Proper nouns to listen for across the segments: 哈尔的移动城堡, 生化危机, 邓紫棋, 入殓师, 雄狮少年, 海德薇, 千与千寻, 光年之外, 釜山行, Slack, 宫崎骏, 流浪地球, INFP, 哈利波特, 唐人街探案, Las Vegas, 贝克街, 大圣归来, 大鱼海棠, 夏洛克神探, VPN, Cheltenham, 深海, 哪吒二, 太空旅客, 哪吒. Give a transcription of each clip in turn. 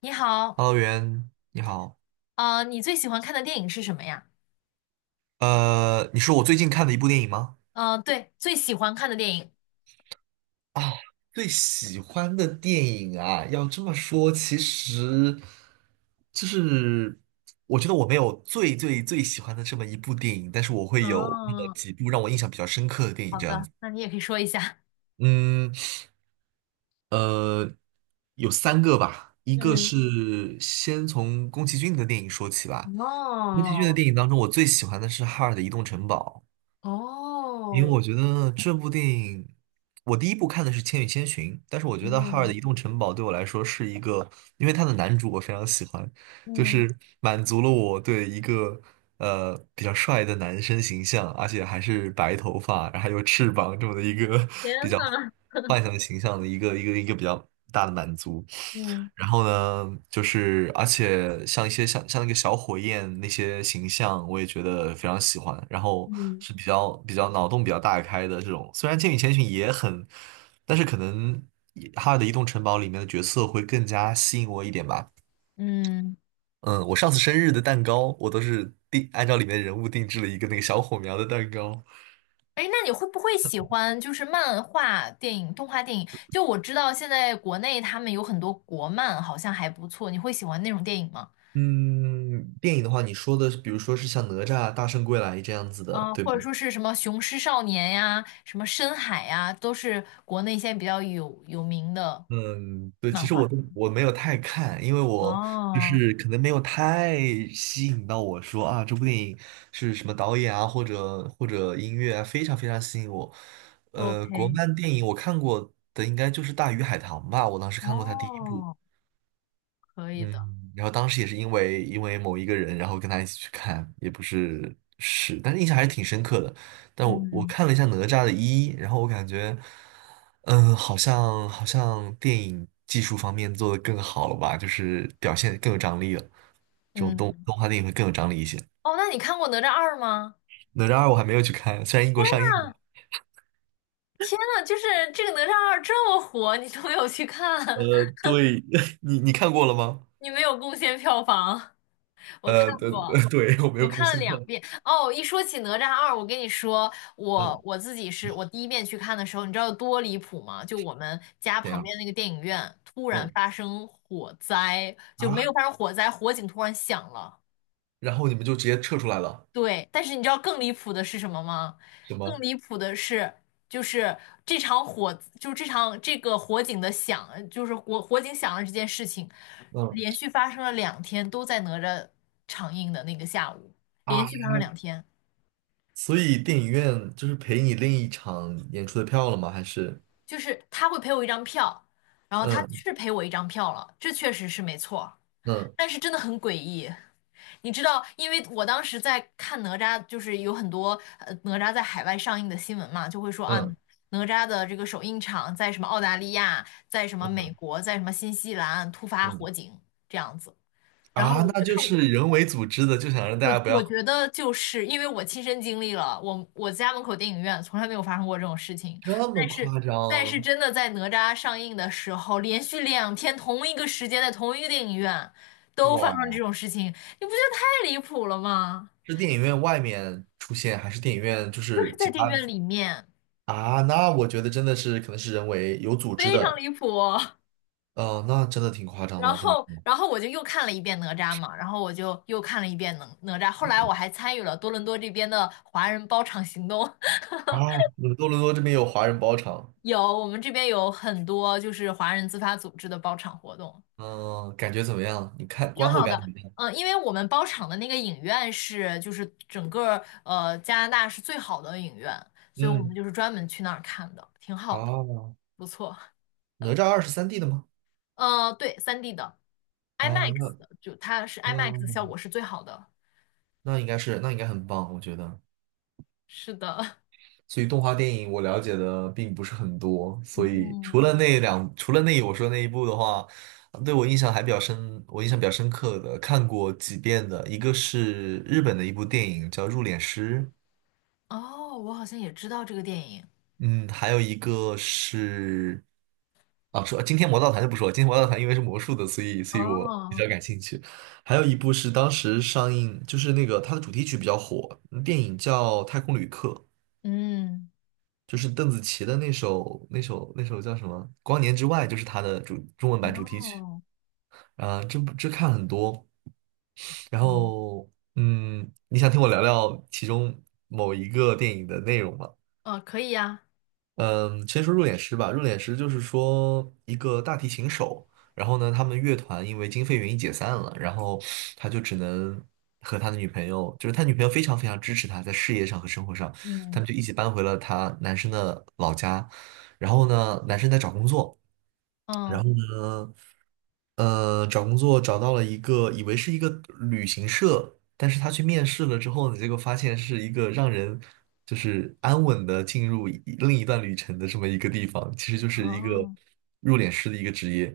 你好，Hello，袁，你好。你最喜欢看的电影是什么呀？你说我最近看的一部电影吗？嗯，对，最喜欢看的电影。啊，最喜欢的电影啊，要这么说，其实就是我觉得我没有最最最喜欢的这么一部电影，但是我会有那么哦，几部让我印象比较深刻的电影好这样的，子。那你也可以说一下。嗯，呃，有三个吧，一个嗯，是先从宫崎骏的电影说起吧。宫崎骏的哦，电影当中，我最喜欢的是《哈尔的移动城堡》。因为哦，我觉得这部电影，我第一部看的是《千与千寻》，但是我觉得《哈尔的嗯移动城堡》对我来说是一个，因为他的男主我非常喜欢，就嗯，是满足了我对一个比较帅的男生形象，而且还是白头发，然后还有翅膀这么的一个 比天较呐，幻想的形象的一个比较大的满足。嗯然后呢，就是而且像一些像那个小火焰那些形象，我也觉得非常喜欢。然后嗯是比较脑洞比较大开的这种，虽然《千与千寻》也很，但是可能也哈尔的移动城堡》里面的角色会更加吸引我一点吧。嗯，嗯，我上次生日的蛋糕，我都是定按照里面人物定制了一个那个小火苗的蛋糕。哎，那你会不会喜欢就是漫画电影、动画电影？就我知道现在国内他们有很多国漫，好像还不错。你会喜欢那种电影吗？嗯，电影的话，你说的是比如说是像哪吒、大圣归来这样子的，嗯、对吗？或者说是什么《雄狮少年》呀，什么《深海》呀，都是国内现在比较有名的嗯，对，其漫实画。我没有太看，因为我就哦是可能没有太吸引到我说啊，这部电影是什么导演啊，或者音乐啊，非常非常吸引我。国，OK,漫电影我看过的应该就是《大鱼海棠》吧，我当时看过它第一部。哦，可以的。嗯，然后当时也是因为某一个人，然后跟他一起去看，也不是是，但是印象还是挺深刻的。但我嗯看了一下哪吒的一，然后我感觉，嗯，好像电影技术方面做的更好了吧，就是表现更有张力了。这种动嗯，动画电影会更有张力一些。哦，那你看过《哪吒二》吗？哪吒二我还没有去看，虽然英国上映了。天呐，就是这个《哪吒二》这么火，你都没有去看，对，你看过了吗？你没有贡献票房。我看对，过，对，我没我有更看了新到。两遍哦。一说起《哪吒二》，我跟你说，嗯，我自己是我第一遍去看的时候，你知道有多离谱吗？就我们家怎旁样？边那个电影院突然嗯发生火灾，就没有啊，发生火灾，火警突然响了。然后你们就直接撤出来了，对，但是你知道更离谱的是什么吗？是更吗？离谱的是，就是这场火，就是这场这个火警的响，就是火警响了这件事情，嗯，连续发生了两天，都在哪吒上映的那个下午，连啊，续发生了两天。所以电影院就是赔你另一场演出的票了吗？还是就是他会赔我一张票，然后他嗯是赔我一张票了，这确实是没错，嗯但是真的很诡异。你知道，因为我当时在看哪吒，就是有很多哪吒在海外上映的新闻嘛，就会说啊，嗯哪吒的这个首映场在什么澳大利亚，在什么嗯美国，在什么新西兰突发嗯火警这样子。然后啊，我那就就看，是人为组织的，就想让大我家不要我觉得就是因为我亲身经历了，我家门口电影院从来没有发生过这种事情，这么但是夸但是张。真的在哪吒上映的时候，连续两天同一个时间在同一个电影院都发生哇！这种事情，你不觉得太离谱了吗？是电影院外面出现，还是电影院就就是是在其电影他的？院里面，啊？那我觉得真的是可能是人为有组织非常的。离谱。哦、那真的挺夸张然的，这么后说。然后我就又看了一遍哪吒嘛，然后我就又看了一遍哪吒，后来我还参与了多伦多这边的华人包场行动。啊！你们多伦多这边有华人包场，有，我们这边有很多就是华人自发组织的包场活动，嗯、感觉怎么样？你看挺观后好感怎的。么样？嗯，因为我们包场的那个影院是就是整个加拿大是最好的影院，所以我们嗯就是专门去那儿看的，挺好的，啊。不错。哪吒二是 3D 的吗？对三 d 的 啊，IMAX 那的，就它是 IMAX 的效嗯，果是最好的。那应该是，那应该很棒，我觉得。是的，所以动画电影我了解的并不是很多，所以除嗯，了那两，除了那我说那一部的话，对我印象还比较深，我印象比较深刻的看过几遍的，一个是日本的一部电影叫《入殓师》，哦，我好像也知道这个电影。嗯，还有一个是，啊，说今天魔盗团就不说了，今天魔盗团因为是魔术的，所以我比哦，较感兴趣。还有一部是当时上映，就是那个它的主题曲比较火，电影叫《太空旅客》，嗯，就是邓紫棋的那首叫什么《光年之外》，就是它的主中文版主题曲。哦，啊，这部这看很多，然嗯，后嗯，你想听我聊聊其中某一个电影的内容吗？可以呀，嗯，先说入殓师吧。入殓师就是说一个大提琴手，然后呢，他们乐团因为经费原因解散了，然后他就只能和他的女朋友，就是他女朋友非常非常支持他在事业上和生活上，他嗯。们就一起搬回了他男生的老家。然后呢，男生在找工作，然嗯，后呢，找工作找到了一个，以为是一个旅行社，但是他去面试了之后呢，结果发现是一个让人就是安稳的进入一另一段旅程的这么一个地方，其实就是一个哦入殓师的一个职业。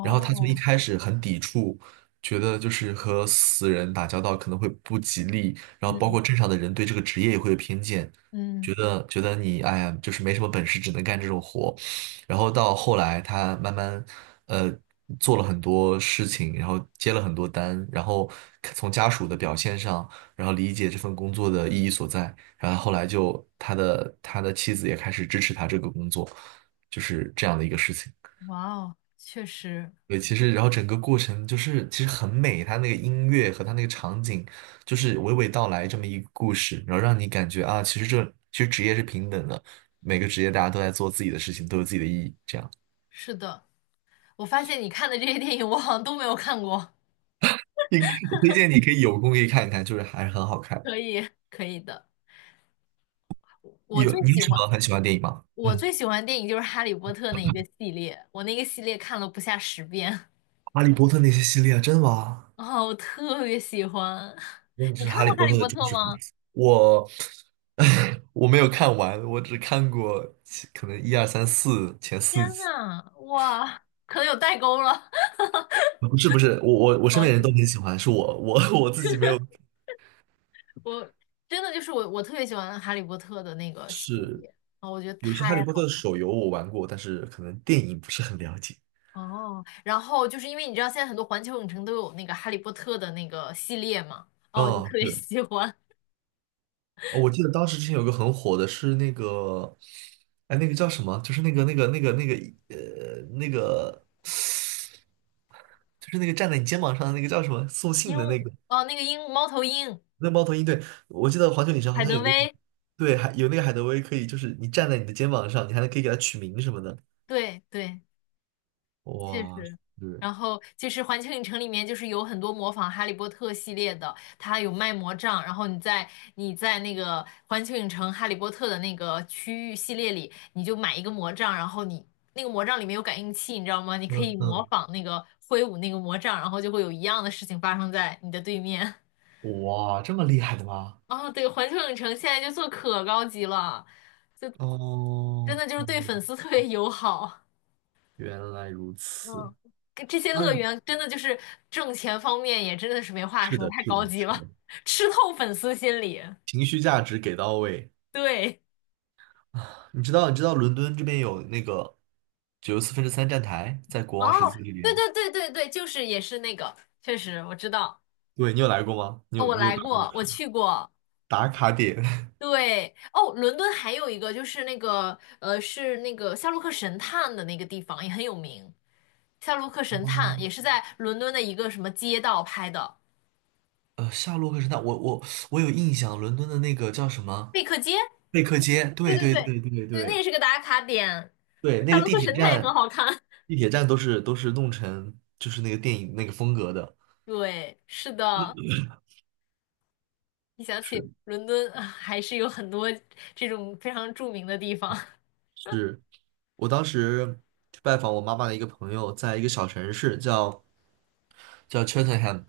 然后他从一开始很抵触，觉得就是和死人打交道可能会不吉利，然后包嗯括镇上的人对这个职业也会有偏见，嗯，觉得你哎呀，就是没什么本事，只能干这种活。然后到后来他慢慢呃做了很多事情，然后接了很多单，然后从家属的表现上，然后理解这份工作的意义所在，然后后来就他的妻子也开始支持他这个工作，就是这样的一个事情。哇哦，确实对，其实然后整个过程就是其实很美，他那个音乐和他那个场景，就是娓娓道来这么一个故事，然后让你感觉啊，其实这其实职业是平等的，每个职业大家都在做自己的事情，都有自己的意义，这样。是的。我发现你看的这些电影，我好像都没有看过。你我推荐你可以有空可以看一看，就是还是很好看。可以，可以的。我有最你有喜什欢么很喜欢的电影吗？我嗯，最喜欢的电影就是《哈利波特》那一个系列，我那个系列看了不下10遍。哈利波特那些系列啊，真的吗？啊，我特别喜欢。我你你是看哈利过《哈波利特的波特》忠实粉吗？丝。我 我没有看完，我只看过其可能一二三四前四天集。呐，哇，可能有代沟了。不是不是，我身好喜边人都欢很喜欢，是我 我自己没有。我真的就是我特别喜欢《哈利波特》的那个系列啊，我觉得有些太哈利波特好。的手游我玩过，但是可能电影不是很了解。哦，然后就是因为你知道现在很多环球影城都有那个《哈利波特》的那个系列嘛，哦，我就特哦，别是喜欢哦，我记得当时之前有个很火的是那个，哎，那个叫什么？就是那个那个，就是那个站在你肩膀上的那个叫什么送鹦信的那鹉，个哦，那个鹦鹉猫头鹰，那猫头鹰。对，我记得环球影城好海像德有那个，薇，对，还有那个海德薇可以，就是你站在你的肩膀上，你还能可以给它取名什么的。对对，确哇，实，是，然后就是环球影城里面就是有很多模仿《哈利波特》系列的，它有卖魔杖，然后你在那个环球影城《哈利波特》的那个区域系列里，你就买一个魔杖，然后你那个魔杖里面有感应器，你知道吗？你可嗯以模嗯，仿那个挥舞那个魔杖，然后就会有一样的事情发生在你的对面。哇，这么厉害的吗？哦，对，环球影城现在就做可高级了，真哦，的就是对粉嗯丝特别友好。原来如此。嗯，跟这些它乐园真的就是挣钱方面也真的是没话是说，的，太是的，高级是了，的，吃透粉丝心理。情绪价值给到位。对，你知道，你知道伦敦这边有那个九十四分之三站台，在国哦，王十字这对边。对对对对，就是也是那个，确实我知道，对，你有来过吗？你哦有我你有来打过过，我卡去过。打卡点？对，哦，伦敦还有一个就是那个，是那个夏洛克神探的那个地方也很有名，夏洛克神探嗯也是在伦敦的一个什么街道拍的，夏洛克神探，我有印象，伦敦的那个叫什贝么克街。贝克街？对对对对对，对对对，那也对是个打卡点。对，那夏个洛地克铁神探也很站，好看。地铁站都是弄成就是那个电影那个风格的，对，是的，一想是起伦敦，啊还是有很多这种非常著名的地方。是我当时去拜访我妈妈的一个朋友，在一个小城市叫 Cheltenham，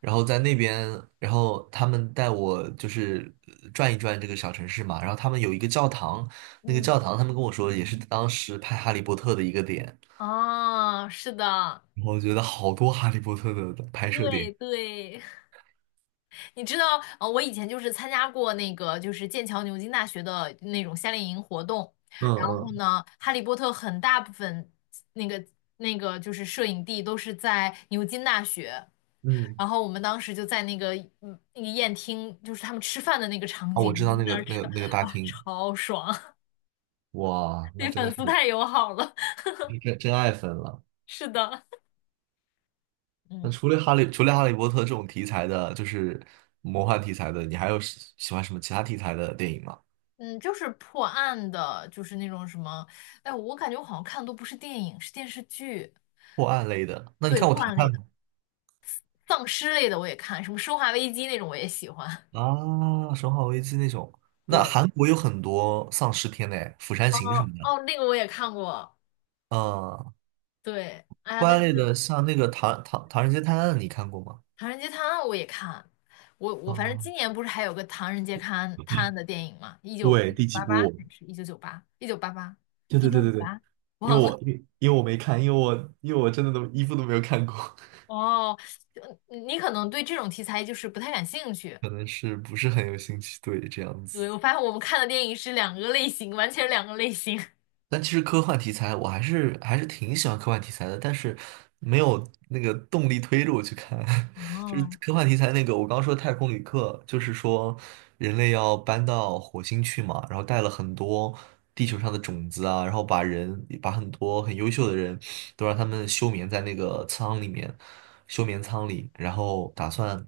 然后在那边，然后他们带我就是转一转这个小城市嘛，然后他们有一个教堂，那个嗯，教堂他们跟我说也是当时拍《哈利波特》的一个点，哦，是的，然后我觉得好多《哈利波特》的拍摄对点。对，你知道，我以前就是参加过那个，就是剑桥牛津大学的那种夏令营活动，嗯然后嗯呢，《哈利波特》很大部分那个那个就是摄影地都是在牛津大学，嗯，然后我们当时就在那个那个宴厅，就是他们吃饭的那个场啊，景，我我知们就道在那个那儿那吃个饭，那个大哇，厅，超爽，哇，那对真的粉是丝太友好了，真真爱粉了。是的。那嗯除了哈利，除了哈利波特这种题材的，就是魔幻题材的，你还有喜欢什么其他题材的电影吗？嗯，就是破案的，就是那种什么，哎，我感觉我好像看的都不是电影，是电视剧。破案类的？那你对，看过破《唐案探》类的。吗？丧尸类的我也看，什么《生化危机》那种我也喜欢。啊，《生化危机》那种。那对，韩国有很多丧尸片嘞，《釜山行》什么哦的。哦，那个我也看过。嗯，对，哎呀，破但案类是的，像那个《唐人街探案》，你看过吗？《唐人街探案》我也看。我反正今啊，年不是还有个《唐人街探案》探案的电影吗？一九对，第几八八还部？是1998？一九八八？对一对九对五对对，八？因忘为了。我因为因为我没看，因为我真的都一部都没有看过，哦，你可能对这种题材就是不太感兴趣。可能是不是很有兴趣，对，这样子。对，我发现我们看的电影是两个类型，完全两个类型。但其实科幻题材我还是挺喜欢科幻题材的，但是没有那个动力推着我去看。就是哦，科幻题材那个，我刚说太空旅客，就是说人类要搬到火星去嘛，然后带了很多地球上的种子啊，然后把人把很多很优秀的人都让他们休眠在那个舱里面，休眠舱里，然后打算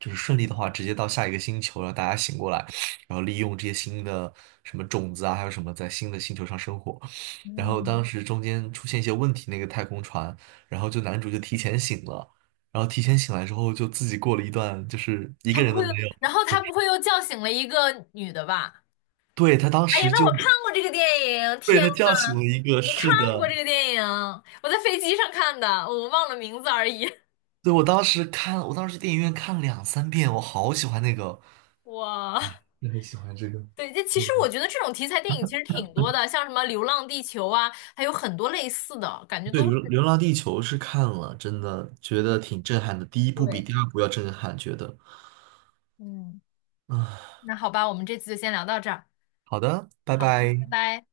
就是顺利的话，直接到下一个星球，让大家醒过来。然后利用这些新的什么种子啊，还有什么在新的星球上生活。然后嗯。当时中间出现一些问题，那个太空船，然后就男主就提前醒了，然后提前醒来之后就自己过了一段就是一他个不人会都又，没然有。后他不会又叫醒了一个女的吧？对，他当哎呀，时那就，我看过这个电影，被天他叫醒呐，了一个，我看是过的，这个电影，我在飞机上看的，我忘了名字而已。对，我当时看，我当时电影院看了两三遍，我好喜欢那个，哇，也很喜欢这个。对，这其实我嗯觉得这种题材电影其实挺多的，像什么《流浪地球》啊，还有很多类似的，感觉对，都是流《流浪地球》是看了，真的觉得挺震撼的。第一部比对。第二部要震撼，觉得嗯，啊。那好吧，我们这次就先聊到这儿。好的，拜好的，拜拜。拜。